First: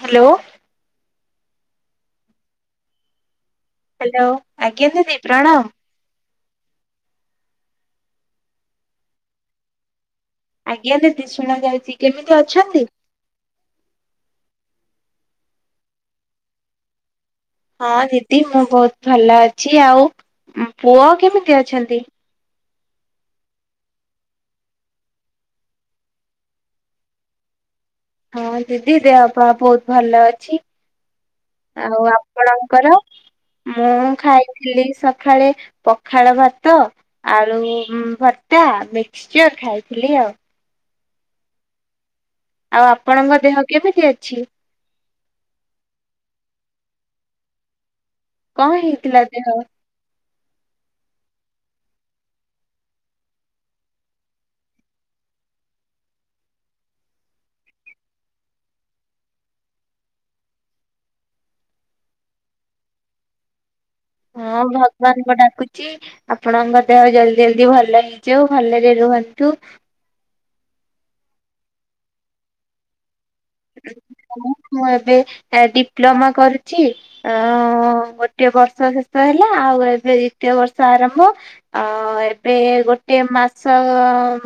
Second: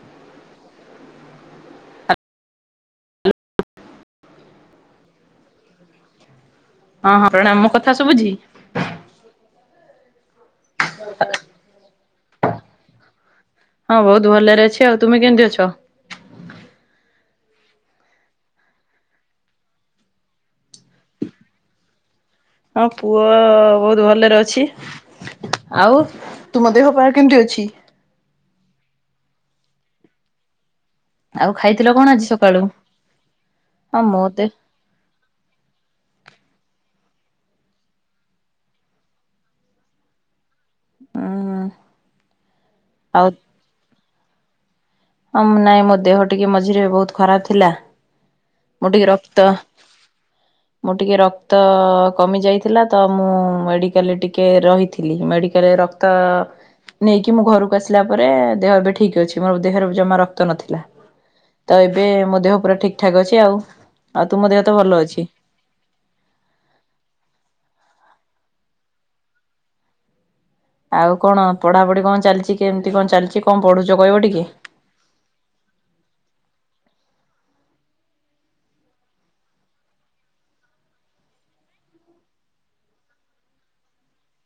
Hello. Hello, ଆଜ୍ଞା ଦିଦି ପ୍ରଣାମ। ହଁ, ହଁ ପ୍ରଣାମ, ମୋ କଥା ସୁବୁଝି? ଆଜ୍ଞା ଦିଦି ଶୁଣା ଯାଉଚି। କେମିତି ଅଛନ୍ତି? ହଁ ବହୁତ ଭଲରେ ଅଛି। ଆଉ ତୁମେ କେମିତି ଅଛ? ହଁ ଦିଦି ମୁଁ ବହୁତ ଭଲ ଅଛି। ଆଉ ଉଁ, ପୁଅ କେମିତି ଅଛନ୍ତି? ହଁ ପୁଅ ବହୁତ ଭଲରେ ଅଛି। ଆଉ ତୁମ ଦେହ ପା କେମିତି ଅଛି? ହଁ ଦିଦି ଦେହ ପା ବହୁତ ଭଲ ଅଛି। ଖାଇଥିଲ ଆଉ କଣ ଆଜି ସକାଳୁ? ଆପଣଙ୍କର? ମୁଁ ହଁ ମୋ ଦେ ଖାଇଥିଲି ସ ଖାଳେ ପଖାଳ ଭାତ ଆଳୁ ଉଁ, ଭର୍ତ୍ତା ମିକ୍ସଚର୍ ଖାଇଥିଲି ଆଉ। ଅଁ, ହଁ। ଆଉ ଆପଣଙ୍କ ଦେହ କେମିତି ଅଛି? ହଁ ନାଇଁ ମୋ ଦେହ ଟିକେ ମଝିରେ ବହୁତ ଖରାପ ଥିଲା। କଣ ମୁଁ ଟିକେ ହେଇଥିଲା ଦେହ? ରକ୍ତ ମୁଁ ଟିକେ ରକ୍ତ କମି ଯାଇଥିଲା ତ ମୁଁ ମେଡିକାଲ୍ ରେ ଟିକେ ରହିଥିଲି। ମେଡିକାଲ୍ ରେ ରକ୍ ତ ନେଇକି ମୁଁ ଘରକୁ ଆସିଲା ପରେ ଦେହ ଏବେ ଠିକ ଅଛି। ମୋ ଦେହରେ ଜମା ରକ୍ତ ନଥିଲା, ତ ଏବେ ମୋ ଦେହ ପୁରା ଠିକ ଠାକ୍ ଅଛି ଆଉ। ଆଉ ତୁମ ଦେହ ହଁ ତ ଭଲ ଅଛି। ଭଗବାନଙ୍କୁ ଡାକୁ ଚି ଆପଣଙ୍କ ଦେହ ଜଲଦି ଜଲଦି ଭଲ ହେଇଯାଉ ଭଲରେ ରୁହନ୍ତୁ। ଆଉ କଣ ପଢ଼ାପଢ଼ି କଣ ଚାଲିଚି, କେମିତି କଣ ଚାଲିଚି, କଣ ପଢ଼ୁଚ କହିବ ଟିକେ? ମୁଁ ଏବେ ତ ଡିପ୍ଲୋମା କରୁଛି। ଅ, ଗୋଟିଏ ବର୍ଷ ଶେଷ ହେଲା। ଆଉ ଏବେ ଦିତୀୟ ବର୍ଷ ଆରମ୍ଭ। ଅ, ଏବେ ଗୋଟିଏ ମାସ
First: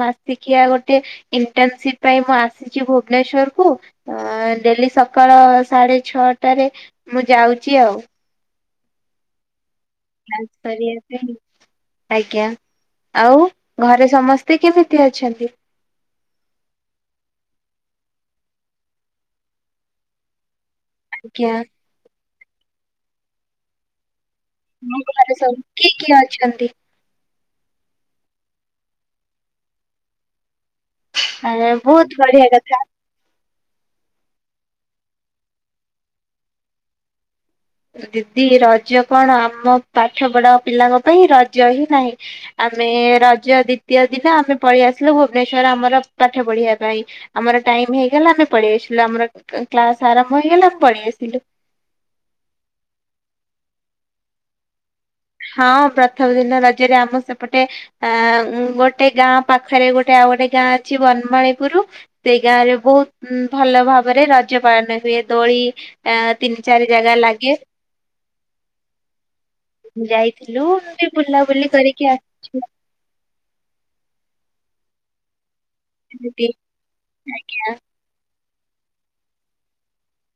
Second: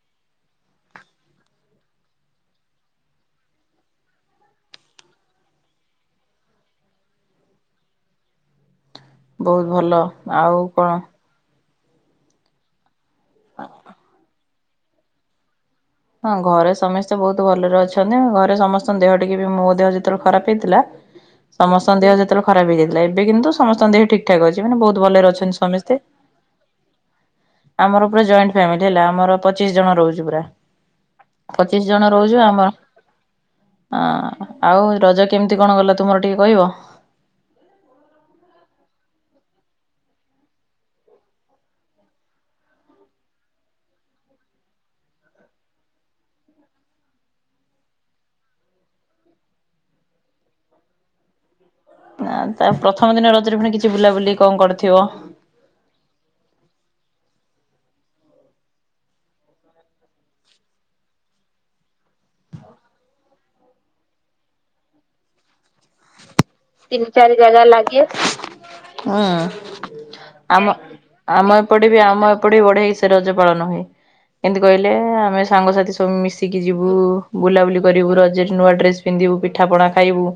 ମାସିକିଆ ଗୋଟେ ଇଣ୍ଟର୍ନସିପ୍ ପାଇଁ ମୁଁ ଆସିଚି ଭୁବନେଶ୍ଵରକୁ। ଅଁ, ଡେଲି ସକାଳ ସାଡେ ଛଅଟାରେ ମୁଁ ଯାଉଚି ଆଉ। ବହୁତ ଭଲ। ଆଉ କଣ ଆଜ୍ଞା ଆଉ ଘରେ ସମସ୍ ସେ କେମିତି ଅଛନ୍ତି? ହଁ ଘରେ ସମେସ୍ତେ ବହୁତ ଭଲରେ ଅଛନ୍ତି। ମୁଁ ଘରେ ସମସ୍ତଙ୍କ ଦେହ ଟିକେ ବି ମୋ ଦେହ ଯେତେବେଳେ ଖରାପ ହେଇଥିଲା ଆଜ୍ଞା ସମସ୍ତଙ୍କ ଦେହ ଯେତେଳେ ଖରାପ ହେଇଯାଇଥିଲା, ଏବେ କିନ୍ତୁ ସମସ୍ତଙ୍କ ଦେହ ଠିକ୍ ଠାକ୍ ଅଛ ଚି, ମାନେ ମୋ ବହୁତ ଭଲରେ ଘରେ ସବୁ ଅଛନ୍ତି କିଏ ସମେସ୍ତେ। କିଏ ଅଛନ୍ତି? ଆମର ପୁରା ଜଏଣ୍ଟ ଫ୍ୟାମିଲି ହେଲା, ଆମର ପଚିଶ ଜଣ ରହୁଚୁ ପୁରା। ପଚିଶ ଜଣ ବହୁତ ରହୁଚୁ, ବଢିଆ କଥା। ଆମ ଅଁଯ, ଆଉ ରଜ କେମିତି କଣ କଲ ତୁମର ଟିକେ କହିବ? ଦିଦି ରଜ କଣ? ଆମ ପାଠପଢା ପିଲାଙ୍କ ପାଇଁ ରଜ ହିଁ ନାହିଁ। ଆମେ ରଜ ଦ୍ଵିତୀୟ ଦିନ ଆମେ ପଳି ଆସିଲୁ ଭୁବନେଶ୍ଵର ଆମର ପାଠ ପଢିବା ପାଇଁ। ଆମର ଟାଇମ୍ ହେଇଗଲା ଆମେ ପଳି ଆସିଲୁ। ଆମର କ୍ଲାସ୍ ଆରମ୍ଭ ହେଇଗଲା ଆମେ ପଳି ଆସିଲୁ। ଆଁ, ତ ପ୍ରଥମ ଦିନ ରଜରେ ପୁଣି କିଛି ବୁଲାବୁଲି କଣ କରିଥିବ? ହଁ ପ୍ରଥମ ଦିନ ରଜରେ ଆମ ସେପଟେ ଆଁ, ମୁଁ ଗୋଟେ ଗାଁ ପାଖରେ ଗୋଟେ ଆଉ ଗୋଟେ ଗାଁ ଅଛି ବନମାଳିପୁର ସେଇ ଗାଁରେ ବହୁତ ଉଁ, ଭଲ ଭାବରେ ରଜ ପାଳନ ହୁଏ। ଦୋଳି ଆ, ତିନି ଚାରି ଜାଗା ଲାଗେ। ଲାଗେ। ଅଁ, ଯାଇଥିଲୁ ଟିକେ ବୁଲାବୁଲି ବି କରିକି ଆ ଆମ ଏପଟେ ବଢେଇସେ ରଜ ପାଳନ ହୁଏ, କେମିତି କହିଲେ ଆମେ ସାଙ୍ଗସାଥି ସ ସବୁ ମିଶିକି ଯିବୁ ବୁଲାବୁଲି କରିବୁ ରଜରେ। ନୂଆ ଡ୍ରେସ ପିନ୍ଧିବୁ, ପିଠାପଣା ଖାଇବୁ,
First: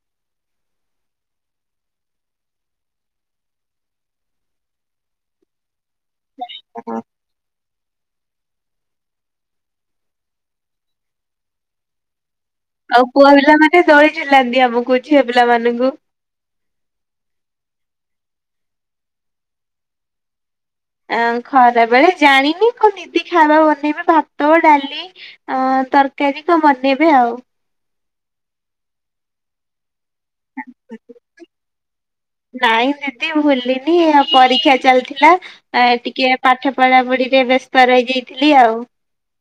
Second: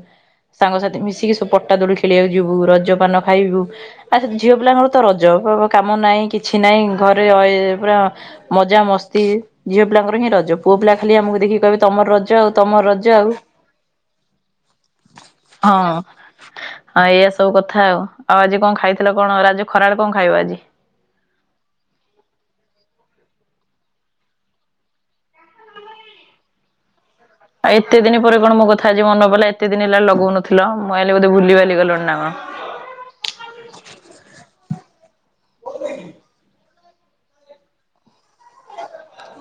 ସାଙ୍ଗସାଥି ମିଶି ତିକି ସବୁ ପଟା ଦୋଳି ଖେଳିବାକୁ ଯିବୁ, ରଜପାନ ଖାଇବୁ ଆଉ ସେ ଝିଅ ପିଲାଙ୍କର ତ ରଜ [unintelligible] କାମ ନାଇଁ କିଛି ହଁ ନାଇଁ ଘରେ ରହିବେ ପୁରା। ମଜା ମସ୍ତି ଝିଅ ପିଲାଙ୍କର ହିଁ, ରଜ ପୁଅ ପିଲା ଖାଲି ଆମକୁ ଦେଖିକି କହିବେ ତମର ରଜ ଆଉ ତମର ଆଉ ରଜ ପୁଅ ପିଲାମାନେ ଦୋଳି ଝୁଲାନ୍ତି ଆମକୁ ଝିଅ ପିଲାମାନୁଙ୍କୁ। ହଁ ହଁ ଏଇଆ ସବୁ କଥା ଆଉ ଆଉ ଆଜି କଣ ଖାଇଥିଲ କଣ ରା ଯୋଉ ଖରାବେଳେ କଣ ଖାଇବ ଆଜି? ଆ ଖରାବେଳେ ଜାଣିନି। କଣ ଦିଦି ଖାଇବା ବନେଇବେ ଭାତ, ଡାଲି? ଆଁ ତରକାରୀ କଣ ବନେଇବି ଆଉ? ଆଉ ଏତେ ଦିନ ପରେ କଣ ମୋ କଥା ଆଜି ମନେ ପଇଲା? ଏତେ ଦିନ ହେଲା ଲଗଉନଥିଲ, ମୁଁ ଭାବିଲି ବୋଧେ ଭୁଲି ଭାଲି ଗଲଣି ନା କଣ। ନାଇଁ ଦିଦି ଭୁଲିନି ଆ ପରୀକ୍ଷା ଚାଲିଥିଲା ଏଁ ଟିକିଏ ପାଠ ପଢାପଢିରେ ବେସ୍ତ ରଇଯାଇଥିଲି ଆଉ।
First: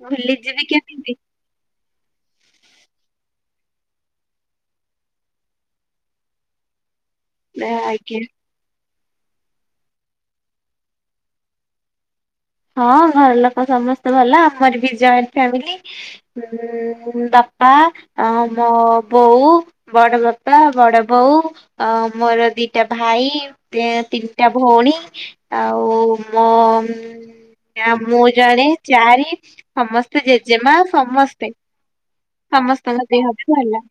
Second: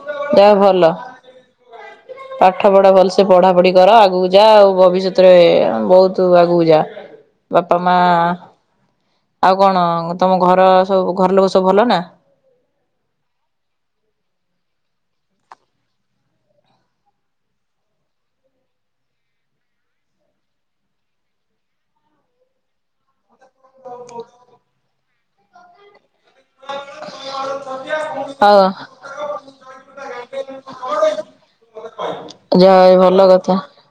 ଭୁଲି ଦେହ ଯିବି ଭଲ। କେମିତି? [inaudible] ପାଠ ପଢ ଭଲସେ ପଢାପଢି କର। ଆଗକୁ ଯା ଆଉ ଭବିଷ୍ୟତରେ ବୋହୁତ ଆଗକୁ ଯା [inaudible] ବାପା ମା ଆଜ୍ଞା ଆଉ କଣ ତମ ଘରେ ସବୁ ଘର ଲୋକ ସବୁ ଭଲ ନା? ହଁ ଘର ଲୋକ ସମେସ୍ତେ ଭଲ। ଆମର ବି ଜଏଣ୍ଟ ଫ୍ୟାମିଲି। ମୁଁ ବାପା ଆଉ ମୋ ବୋଉ। ବଡବାପା, ବଡବୋଉ, ଆଉ ମୋର ଦିଟା ଭାଇ। ତି ତିନିଟା ଭଉଣୀ ଆଉ ମୋ ଉଁ ଆ ମୁଁ ଆଉ ଜଣେ ଚାରି ସମସ୍ତେ ଜେଜେମା ସମସ୍ତେ ଯାହା ହଉ ସମସ୍ତଙ୍କ ଭଲ ଦେହ ବି ଭଲ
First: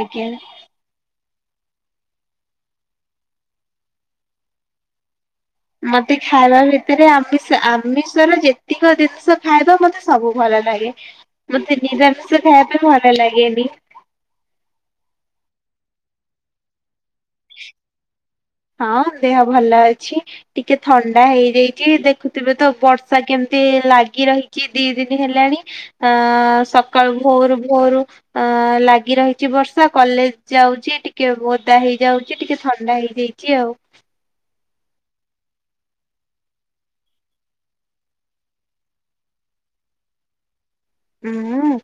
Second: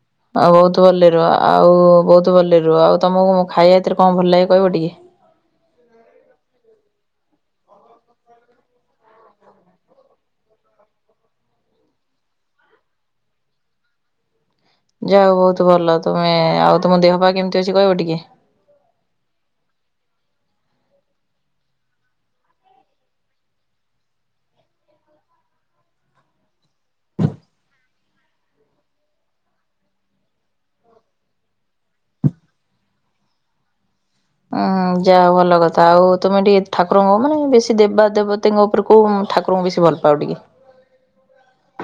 ଆଜ୍ଞା। ଭଲେ ରୁଅ ଆଉ ବୋହୁତ ଭଲରେ ରୁଅ ଆଉ ତମୁକୁ ଖାଇବା ଭିତେରେ କଣ ଭଲ ଲାଗେ କହିବ ଟିକେ? ମତେ ଖାଇବା ଭିତେରେ ଆମିଷ, ଆମିଷର ଯେତିକ ଜିନିଷ ଖାଇବା ମତେ ସବୁ ଭଲ ଲାଗେ। ମତେ ନିରାମିଷ ଖାଇବା ପାଇଁ ଭଲ ଲାଗେନି। ଯାହା ହଉ ବହୁତ ଭଲ ତମେ, ଆଉ ତମ ଦେହ ପା କେମିତି ଅଛି କହିବ ଟିକେ? ହଁ ଦେହ ଭଲ ଅଛି। ଟିକେ ଥଣ୍ଡା ହେଇଯାଇଛି, ଦେଖୁଥିବେ ତ ବର୍ଷା କେମିତି ଲାଗି ରହିଛି ଦି ଦିନି ହେଲାଣି। ଆ ସକାଳୁ ଭୋରୁ ଭୋରୁ ଆ ଲାଗି ରହିଛି ବର୍ଷା କଲେଜ ଯାଉଛି ଟିକେ ଓଦା ହେଇଯାଉଛି ଟିକେ ଥଣ୍ଡା ହେଇଯାଇ ଚି ଆଉ। ଉଁ ଯାହା ଭଲ କଥା। ଆଉ ତମେ ଟିକେ ଠାକୁରଙ୍କ ମାନେ ବେଶୀ ଦେବା ଦେବତୀଙ୍କ ଉପରେ କୋଉ ଠାକୁ ଠାକୁର ଙ୍କୁ ବେଶୀ ଭଲ ପାଅ ଟିକେ? ହୁଁ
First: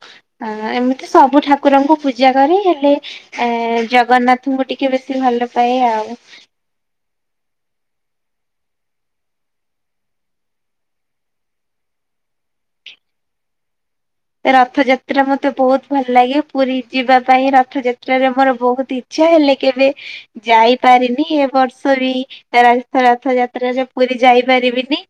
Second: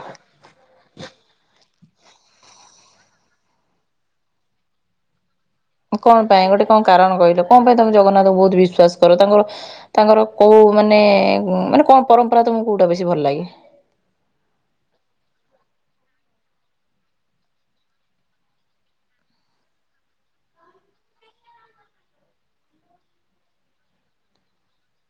ଆ ଏମିତି ସବୁ ଠାକୁରଙ୍କୁ ପୂଜା କରେ ହେଲେ ଏ ଜଗନ୍ନାଥଙ୍କୁ ଟିକେ ବେଶୀ ଭଲ ପାଏ ଆଉ। କଣ ପାଇଁ ଗୋଟେ କଣ କାରଣ କହିଲ କଣ ପାଇଁ ତମେ ଜଗନ୍ନାଥଙ୍କୁ ବହୁତ ବିଶ୍ଵାସ କର ତାଙ୍କର ତାଙ୍କର କୋଉ ମାନେ ମାନେ ଉଁ କଣ ପରମ୍ପରା ତମକୁ କୋଉଟା ବେଶୀ ଭଲ ଲାଗେ? ରଥଯାତ୍ରା ମତେ ବହୁତ ଭଲ ଲାଗେ ପୁରୀ ଯିବା ପାଇଁ ରଥଯାତ୍ରାରେ ମୋର ବହୁତ ଇ ଇଛା ହେଲେ କେବେ ଯାଇପାରିନି। ଏ ବର୍ଷ ବି ରଥ ରଥଯାତ୍ରା ରେ ପୁରୀ ଯାଇପାରିବିନି।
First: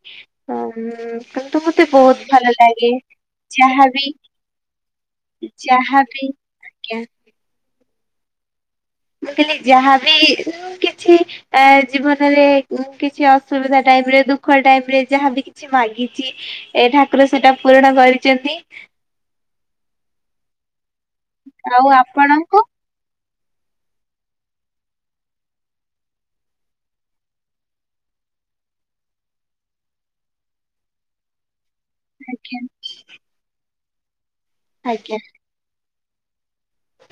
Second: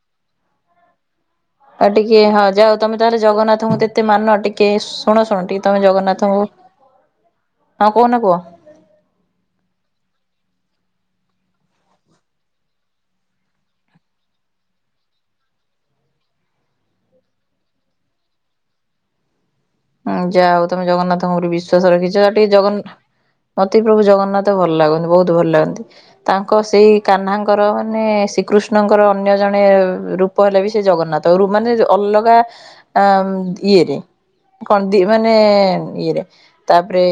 ଅ ଉଁ କିନ୍ତୁ ମତେ ଆଉ ଟିକେ ବହୁତ ହଁ ଭଲ ଯାଅ ଲାଗେ ତମେ ତାହେଲେ ଜଗନ୍ନାଥଙ୍କୁ ଏତେ ଯାହାବି ମାନ ଟିକେ ଶୁଣ ଶୁଣ ଟିକେ ତମେ ଯାହାବି ଜଗନ୍ନାଥଙ୍କୁ ଆଜ୍ଞା ହଁ କହୁନ କୁହ ମୁଁ ଖାଲି ଯାହା ବିି କିଛି ଏ ଜୀବନରେ କିଛି ଅସୁବିଧା ଟାଇମ ରେ ଦୁଃଖ ଟାଇମ ରେ ଯାହାବି କିଛି ମାଗିଛି ଏ ଠାକୁର ସେଟା ପୂରଣ କରିଛନ୍ତି। ଉଁ ଯାହା ହଉ ତମେ ଜଗନ୍ନାଥଙ୍କ ଉପରେ ଆଉ ବିଶ୍ଵାସ ରଖିଛ ଟିକେ ଆପଣଙ୍କୁ ଜଗନ୍ ମତେ ପ୍ରଭୁ ଜଗନ୍ନାଥ ଭଲ ଲାଗନ୍ତି ବହୁତ ଭଲ ଲାଗନ୍ତି। ତାଙ୍କ ସେଇ କାହ୍ନାଙ୍କର ମାନେ ଶ୍ରୀକୃଷ୍ଣଙ୍କର ଅନ୍ୟ ଜଣେ ରୂପ ହେଲେ ବି ସେଇ ଜଗନ୍ନାଥ। ତରୁ ମାନେ ଅଲଗା ଆମ ଇଏରେ। କଣ ଦି ଆଜ୍ଞା ମାନେ ଇଏରେ। ତାପରେ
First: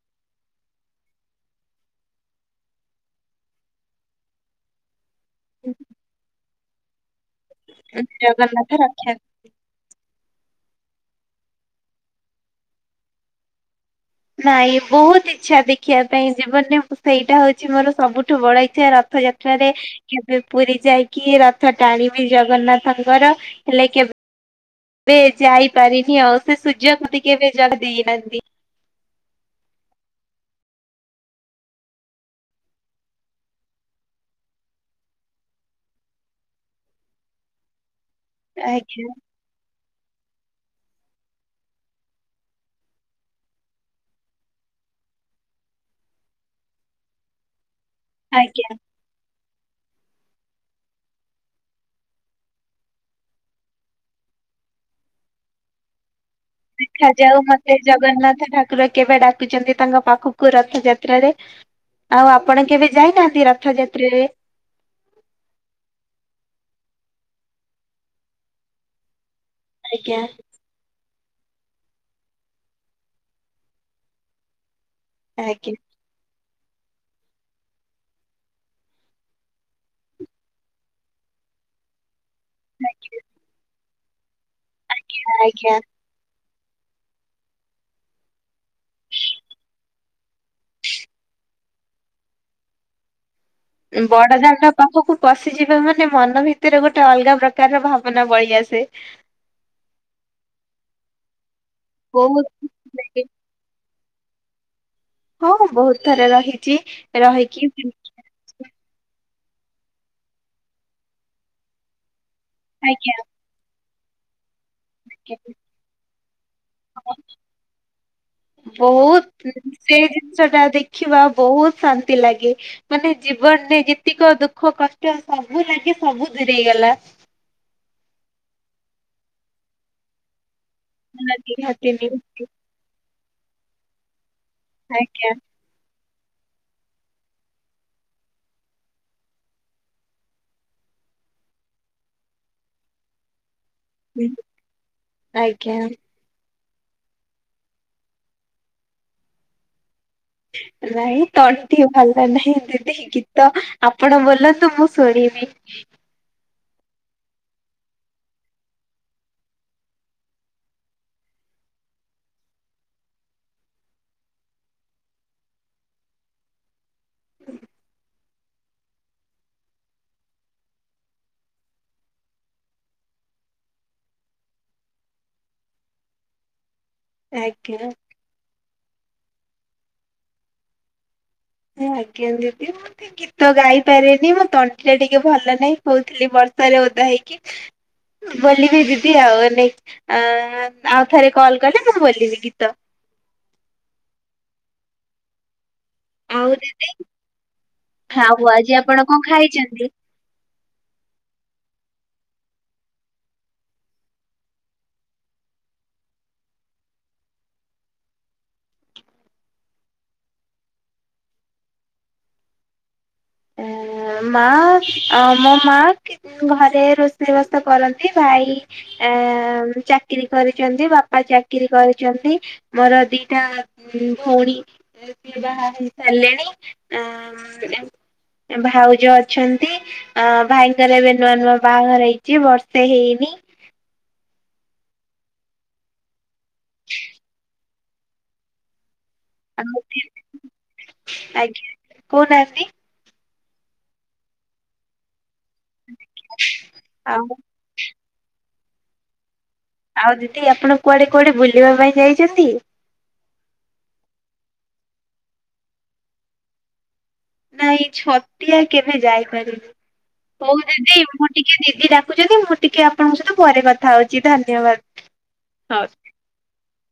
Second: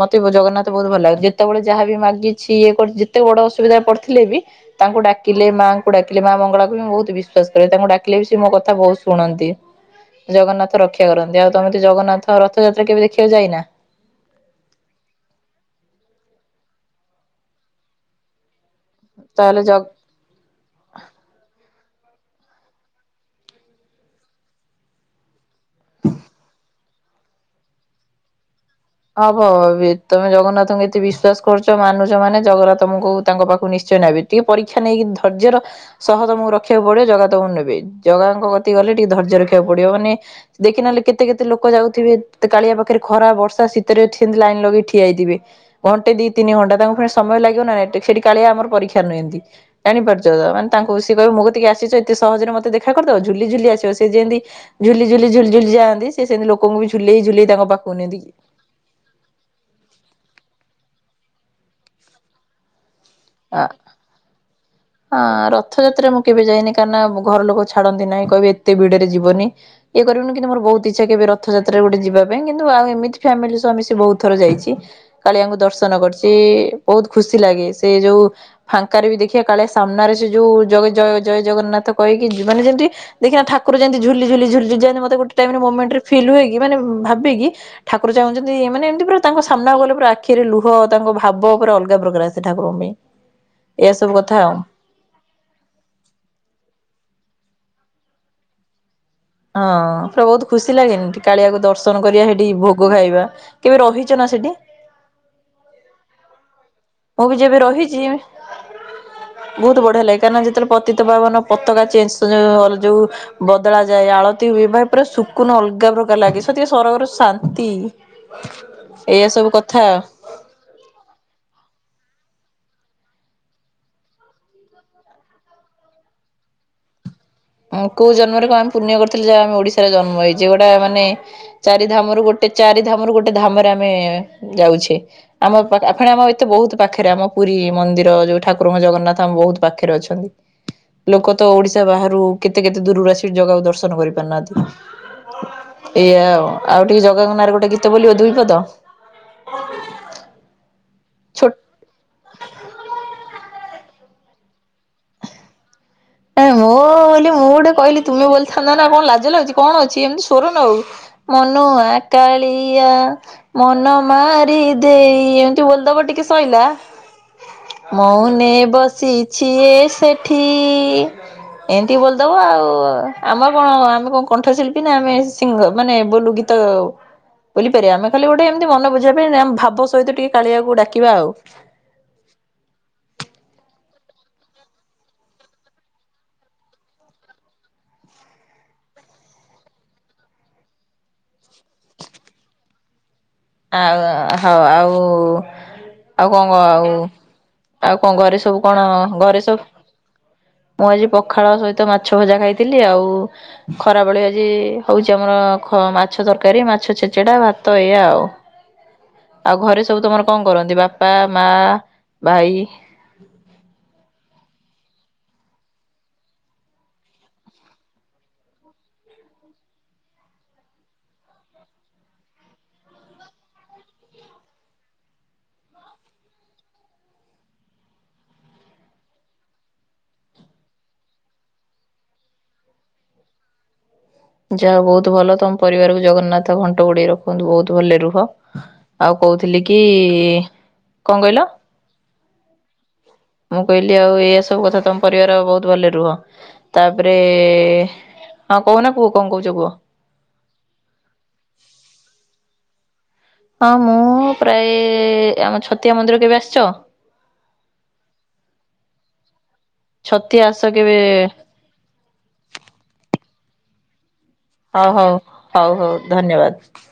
ମୋତେ ଜଗନ୍ନାଥ ବହୁତ ଭଲ ଲାଗନ୍ତି ଯେତେବେଳେ ଯାହା ବି ମାଗିଛି ଇଏ କରି ଯେତେ ବଡ଼ ଅସୁବିଧା ପଡ଼ିଥିଲେ ବି ତାଙ୍କୁ ଡା କିଲେ ମା ଙ୍କୁ ଡାକିଲେ ମା ମଙ୍ଗଳାକୁ ବି ମୁଁ ବହୁତ ବିଶ୍ଵାସ କରେ ତାଙ୍କୁ ଡାକିଲେ ବି ସେ ମୋ କଥା ଜଗନ୍ନାଥ ବହୁତ ରକ୍ଷା ଶୁଣନ୍ତି। ଜଗନ୍ନାଥ ରକ୍ଷା କରନ୍ତି ଆଉ ତମେ ତ୍ ଜଗନ୍ନାଥ ରଥଯାତ୍ରା କେବେ ଦେଖିବାକୁ ଯାଇନା? ନାଇଁ ବହୁତ ଇଚ୍ଛା ଦେଖିବା ପାଇଁ ଜୀବନରେ ସେଇଟା ହଉଛି ମୋର ସବୁଠୁ ବଡ ଇଚ୍ଛା ର ରଥ ତାହେଲେ ଯାତ୍ରାରେ ଜଗ କେବେ ପୁରୀ ଯାଇକି ରଥ ଟାଣିବି ଜଗନ୍ନାଥଙ୍କର ହେଲେ କେ କେବେ ଯାଇ ପାରିନି ଆଉ ସେ ସୁଯୋଗ ମତେ କେବେ ଜଗା ଦେଇନାହାନ୍ତି। ହବ ବି ତମେ ଜଗନ୍ନାଥଙ୍କୁ ଏତେ ବିଶ୍ୱାସ କରୁଛ ମାନୁଛ ମାନେ ଜଗନ୍ନାଥ ତମକୁ ତାଙ୍କ ପାଖକୁ ନିଶ୍ଚୟ ନେବେ। ଟିକେ ପରୀକ୍ଷା ନେଇକି ଧୈର୍ଯ୍ୟର ସହ ତମକୁ ରଖିବାକୁ ପଡିବ ଜଗା ତମକୁ ନେବେ। ଜଗାଙ୍କ କତିକି ଗଲେ ଆଜ୍ଞା ଟିକେ ଧୈର୍ଯ୍ୟ ରଖି ଯିବାକୁ ପଡିବ ମାନେ ଦେଖିନହେଲେ କେତେ କେତେ ଲୋକ ଯାଉଥିବେ କାଳିଆ ପାଖରେ ଖରା ବର୍ଷା ଶୀ ଭିତରେ ସେମିତି ଲାଇନ ଲଗେଇ ଠିଆଇଥିବେ ଘଣ୍ଟେ ଦିଇ ତିନି ଘଣ୍ଟା ତାଙ୍କୁ ଫୁଣି ସମୟ ଲାଗିବ ନା ନାଇ ଟେ ଫେରି କାଳିଆ ଆମର ଆଜ୍ଞା ପରୀକ୍ଷା ନିଅନ୍ତି। ଜାଣିପାରୁଛ ତ ମାନେ ତାଙ୍କୁ ସିଏ କହିବ ମୋ କତିକି ଆସିଛ ଏତେ ସହଜରେ ମତେ ଦେଖା କରିଦବ ଝୁଲିଝୁଲି ଆସିବ ସେ ଯେନ୍ତି ଝୁଲି ଝୁଲିଝୁଲି ଝୁଲି ଯାଆନ୍ତି ସିଏ ସେମିତି ଲୋକଙ୍କୁ ବି ଝୁଲେଇ ଦେଖାଯାଉ ଝୁଲେଇ ତାଙ୍କ ମତେ ପାଖକୁ ନିଅନ୍ତି। ଜଗନ୍ନାଥ ଠାକୁର କେବେ ଡାକୁଛନ୍ତି ତାଙ୍କ ପାଖକୁ ରଥଯାତ୍ରାରେ ଆଉ ଆପଣ କେବେ ଯାଇନାହାନ୍ତି? ରଥଯାତ୍ରା ରେ। ହଁ ରଥଯାତ୍ରା ମୁଁ କେବେ ଯାଇନି କାହିଁକି ନା ଘର ଲୋକ ଛାଡନ୍ତି ନାହିଁ କହିବେ ଏତେ ଭିଡରେ ଯିବନି। ଇଏ ଆଜ୍ଞା କରିବୁନୁ କିନ୍ତୁ ମୋର ବହୁତ ତ୍ ଇଚ୍ଛା କେବେ ରଥଯାତ୍ରାରେ ଗୋଟେ ଯିବା ପାଇଁ କିନ୍ତୁ ଆଉ ଏମିତି ଫ୍ୟାମିଲି ସହ ମିଶି ବହୁତ ଥର ଯାଇଛି। କାଳିଆଙ୍କୁ ଆଜ୍ଞା ଦର୍ଶନ କରିଛି ବହୁତ ଖୁସି ଲାଗେ ସେ ଯୋଉ ଫାଙ୍କାରେ ବି ଦେଖିବା କାଳିଆ ସାମ୍ନାରେ ସେ ଯୋଉ ଜ ଜୟ ଜଗନ୍ନାଥ କହିକି ମାନେ ଯେମିତି ଦେଖିନ ଠାକୁର ଯେମିତି ଝୁଲି ଝୁଲି ଝୁଲି ଯେମିତି ଗୋଟେ ଟାଇମରେ ଆଜ୍ଞା ମୋମେଣ୍ଟରେ ଫିଲ୍ ହୁଏ କି ମାନେ ଭାବେକି ଠାକୁର ଚାହୁଁଛନ୍ତି ମାନେ ଏମିତି ପୁରା ତାଙ୍କ ସାମ୍ନାକୁ ଗଲେ ପୁରା ଆଖିରେ ଲୁହ ତାଙ୍କ ଭାବ ପୁରା ଅଲଗା ପ୍ରକାର ଆସେ ଠାକୁରଙ୍କ ପାଇଁ ଏଇଆ ସବୁ ବଡ଼ କଥା ଆଉ। ଦାଣ୍ଡ ପାଖକୁ ପଶିଯିବେ ମାନେ ମନ ଭିତରେ ଗୋଟେ ଅଲଗା ପ୍ରକାରର ଭାବନା ବହିଆସେ। ହଁ ପୁରା ବହୁତ ଖୁସି ଲାଗେନି କାଳିଆକୁ ଦର୍ଶନ କରିବା ହେଠି ବହୁତ ଭୋଗ ଖାଇବା। କେବେ ରହିଛ ନା ସେଠି? ହଁ ବହୁତ ଥରେ ରହିଛି। ମୁଁ ବି ଯେବେ ରହିକି ରହିଛି ବହୁତ ବଢିଆ ଲାଗେ କାରଁ ନା ଯେତେବେଳେ ପତିତ ପାବନ ପତାକା ଚେଞ୍ଜ ଛୁଞ୍ଜା ଯୋଉ ଆଜ୍ଞା ବଦଳା ଯାଏ ଆଳତି ହୁଏ ବା ପୁରା ଆଜ୍ଞା ଶୁକୁନ ଅଲଗା ପ୍ରକାର ଲାଗେ ସତିକା ସରଗର ଶାନ୍ତି ଏଇଆ ବହୁତ ସବୁ କଥା ସେ ଆଉ। ଜିନିଷ ଟା ଦେଖିବା ବହୁତ ଶାନ୍ତି ଲାଗେ। ମାନେ ଜୀବନରେ ଯେତିକ ଦୁଃଖ କଷ୍ଟ ସବୁ ଲାଗେ ସବୁ ଦୂରେଇ ଗଲା। କୋଉ ଜନ୍ମରେ କଣ ଆମେ ପୁଣ୍ୟ କରିଥିଲେ ଯାହା ଆମେ ଓଡିଶାର ଜନ୍ମ ହେଇଛେ ଗୋଟା ମାନେ ଚାରି ନିହାତିନି ଧାମରୁ ଗୋଟେ ଚାରି ଧାମରୁ ଗୋଟେ ଧାମରେ ଆମେ ଯାଉଛେ ଆଜ୍ଞା। ଆମ ପାଖ ଫେଣେ ଆମ ଏତେ ବହୁତ ପାଖରେ ଆମ ପୁରୀ ମନ୍ଦିର ଯୋଉ ଠାକୁରଙ୍କ ଜଗନ୍ନାଥ ଆମ ବହୁତ ପାଖରେ ଅଛନ୍ତି। ଲୋକ ତ ଓଡିଶା ବାହାରୁ କେତେ କେତେ ଦୂରରୁ ଆସିକି ଜାଗାକୁ ଦର୍ଶନ ଆଜ୍ଞା କରିପାରୁନାହାଁନ୍ତି ଏଇଆ ଆଉ। ଆଉ ଟିକେ ଜଗାଙ୍କ ନାଁରେ ଗୋଟେ ଗୀତ ବୋଲିବ ଦୁଇପଦ? ହ ନାଇଁ ତଣ୍ଟି ଭଲ ନାହିଁ ଦିଦି ଗୀତ ଆପଣ ବୋଲନ୍ତୁ ମୁଁ ଶୁଣିବି। ନାଇଁ ମୁଁ ବୋଲି ମୁଁ ଗୋଟେ କହିଲି ତୁମେ ବୋଲିଥାନ୍ତା ନା କଣ ଲାଜ ଲାଗୁଛି କଣ ଅଛି ଏମିତି ସ୍ୱର ନହଉ। ମନୁଆ କାଳିଆ ମନ ମାରି ଦେଇ ଏମତି ବୋଲଦବ ଟିକେ ସଇଲା। ମଉନ ବସିଛି ଏ ସେଠି ଇ ଏମିତି ବୋଲିଦବ ଆଉ ଆମର କଣ ଆମେ କଣ କଣ୍ଠଶିଳ୍ପୀ ନା ଆମେ ସିଙ୍ଗର ମାନେ ବୋଲୁ ଗୀତ ତ ଆଜ୍ଞା। ବୋଲିପାରିବା ଆମେ ଖାଲି ଗୋଟେ ଏମିତି ମନ ବୁଝିବା ପାଇଁ ଭାବ ସହିତ ଟିକେ କାଳିଆକୁ ଡାକିବା ଆଉ। ହଁ ଆଜ୍ଞା ଦିଦି [unintelligible] ଗୀତ ଗାଇ ପାରେନି ମୋ ତଣ୍ଟି ଟା ଟିକେ ଭଲ ନାହିଁ କହୁଥିଲି ବର୍ଷାରେ ଓଦା ହେଇକି ବୋଲିବି ଦିଦି ଆଉ ଏନେ ଅ ଆଉ ଥରେ କଲ କଲେ ମୁଁ ବୋଲିବି ଗୀତ। ଆଉ ହଉ ଆଉ ଆଉ କଣ କ ଆଉ ଆଉ କଣ ଘରେ ସବୁ ଆଜି କଣ ଆପଣ ଘରେ ସବୁ ଖାଇଛନ୍ତି? ମୁଁ ଆଜି ପଖାଳ ସହିତ ମାଛ ଭଜା ଖାଇଥିଲି ଆଉ। ଖରାବେଳେ ଆଜି ହଉଛି ଆମର ଖ ମାଛ ତରକାରୀ ମାଛ ଛେଚେଡା ଭାତ ଏଇଆ ଆଉ। ଆଉ ଘରେ ସବୁ ତମର କଣ କରନ୍ତି ବାପା ମା ଭାଇ? ଏ ମା ଆ ଅ ମୋ ମା କି ଘରେ ରୋଷେଇବାସ କରନ୍ତି ଭାଇ ଆ ଚାକିର କରିଛନ୍ତି ବାପା ଚାକିର କରିଛନ୍ତି। ମୋର ଦିଟା ଭଉଣୀ ସେ ବାହା ହେଇ ସାରିଲେଣି ଆ ଭାଉଜ ଅଛନ୍ତି ଅ ଭାଇଙ୍କର ଏବେ ନୂଆ ନୂଆ ବାହାଘର ହେଇଛି ବର୍ଷେ ହେଇନି। ଯାହା ବହୁତ ଭଲ ତମ ପରିବାରକୁ ଜଗନ୍ନାଥ ଘଣ୍ଟ ଗୋଡେଇ ରଖନ୍ତୁ ବହୁତ ଭଲରେ ରୁହ। ଆଉ କହୁଥିଲି ଆଉ କି। କଣ କହିଲ? ଆଜ୍ଞା କହୁନାହାନ୍ତି ମୁଁ କହିଲି ଆଉ ଏଇଆ ସବୁ କଥା ତମ ପରିବାର ବହୁତ ତୁ ଭଲରେ ରୁହ ତାପରେ ଆଉ ହଁ କହୁନା କୁହ କଣ କହୁଛ କୁହ? ଆଉ ଦିଦି ଆପଣ କୁଆଡ଼େ କୁଆଡ଼େ ବୁଲିବା ପାଇଁ ଯାଇଛନ୍ତି? ହଁ ମୁଁ ପ୍ରାୟେ ଆମ ଛତିଆ ମନ୍ଦିର କେବେ ଆସିଛ। ନାଇଁ ଛତିଆ କେବେ ଯାଇପାରିନି। ଛତିଆ ହଉ ଆସ କେବେ ଦିଦି ମୁଁ ଟିକେ ଟିକେ ଦିଦି ଡାକୁଛନ୍ତି ମୁଁ ଟିକେ ଆପଣଙ୍କ ସହିତ ପରେ କଥା ହଉଛି। ଧନ୍ ହଉ ହଉ ହଉ ହଉ ଧନ୍ୟବାଦ୍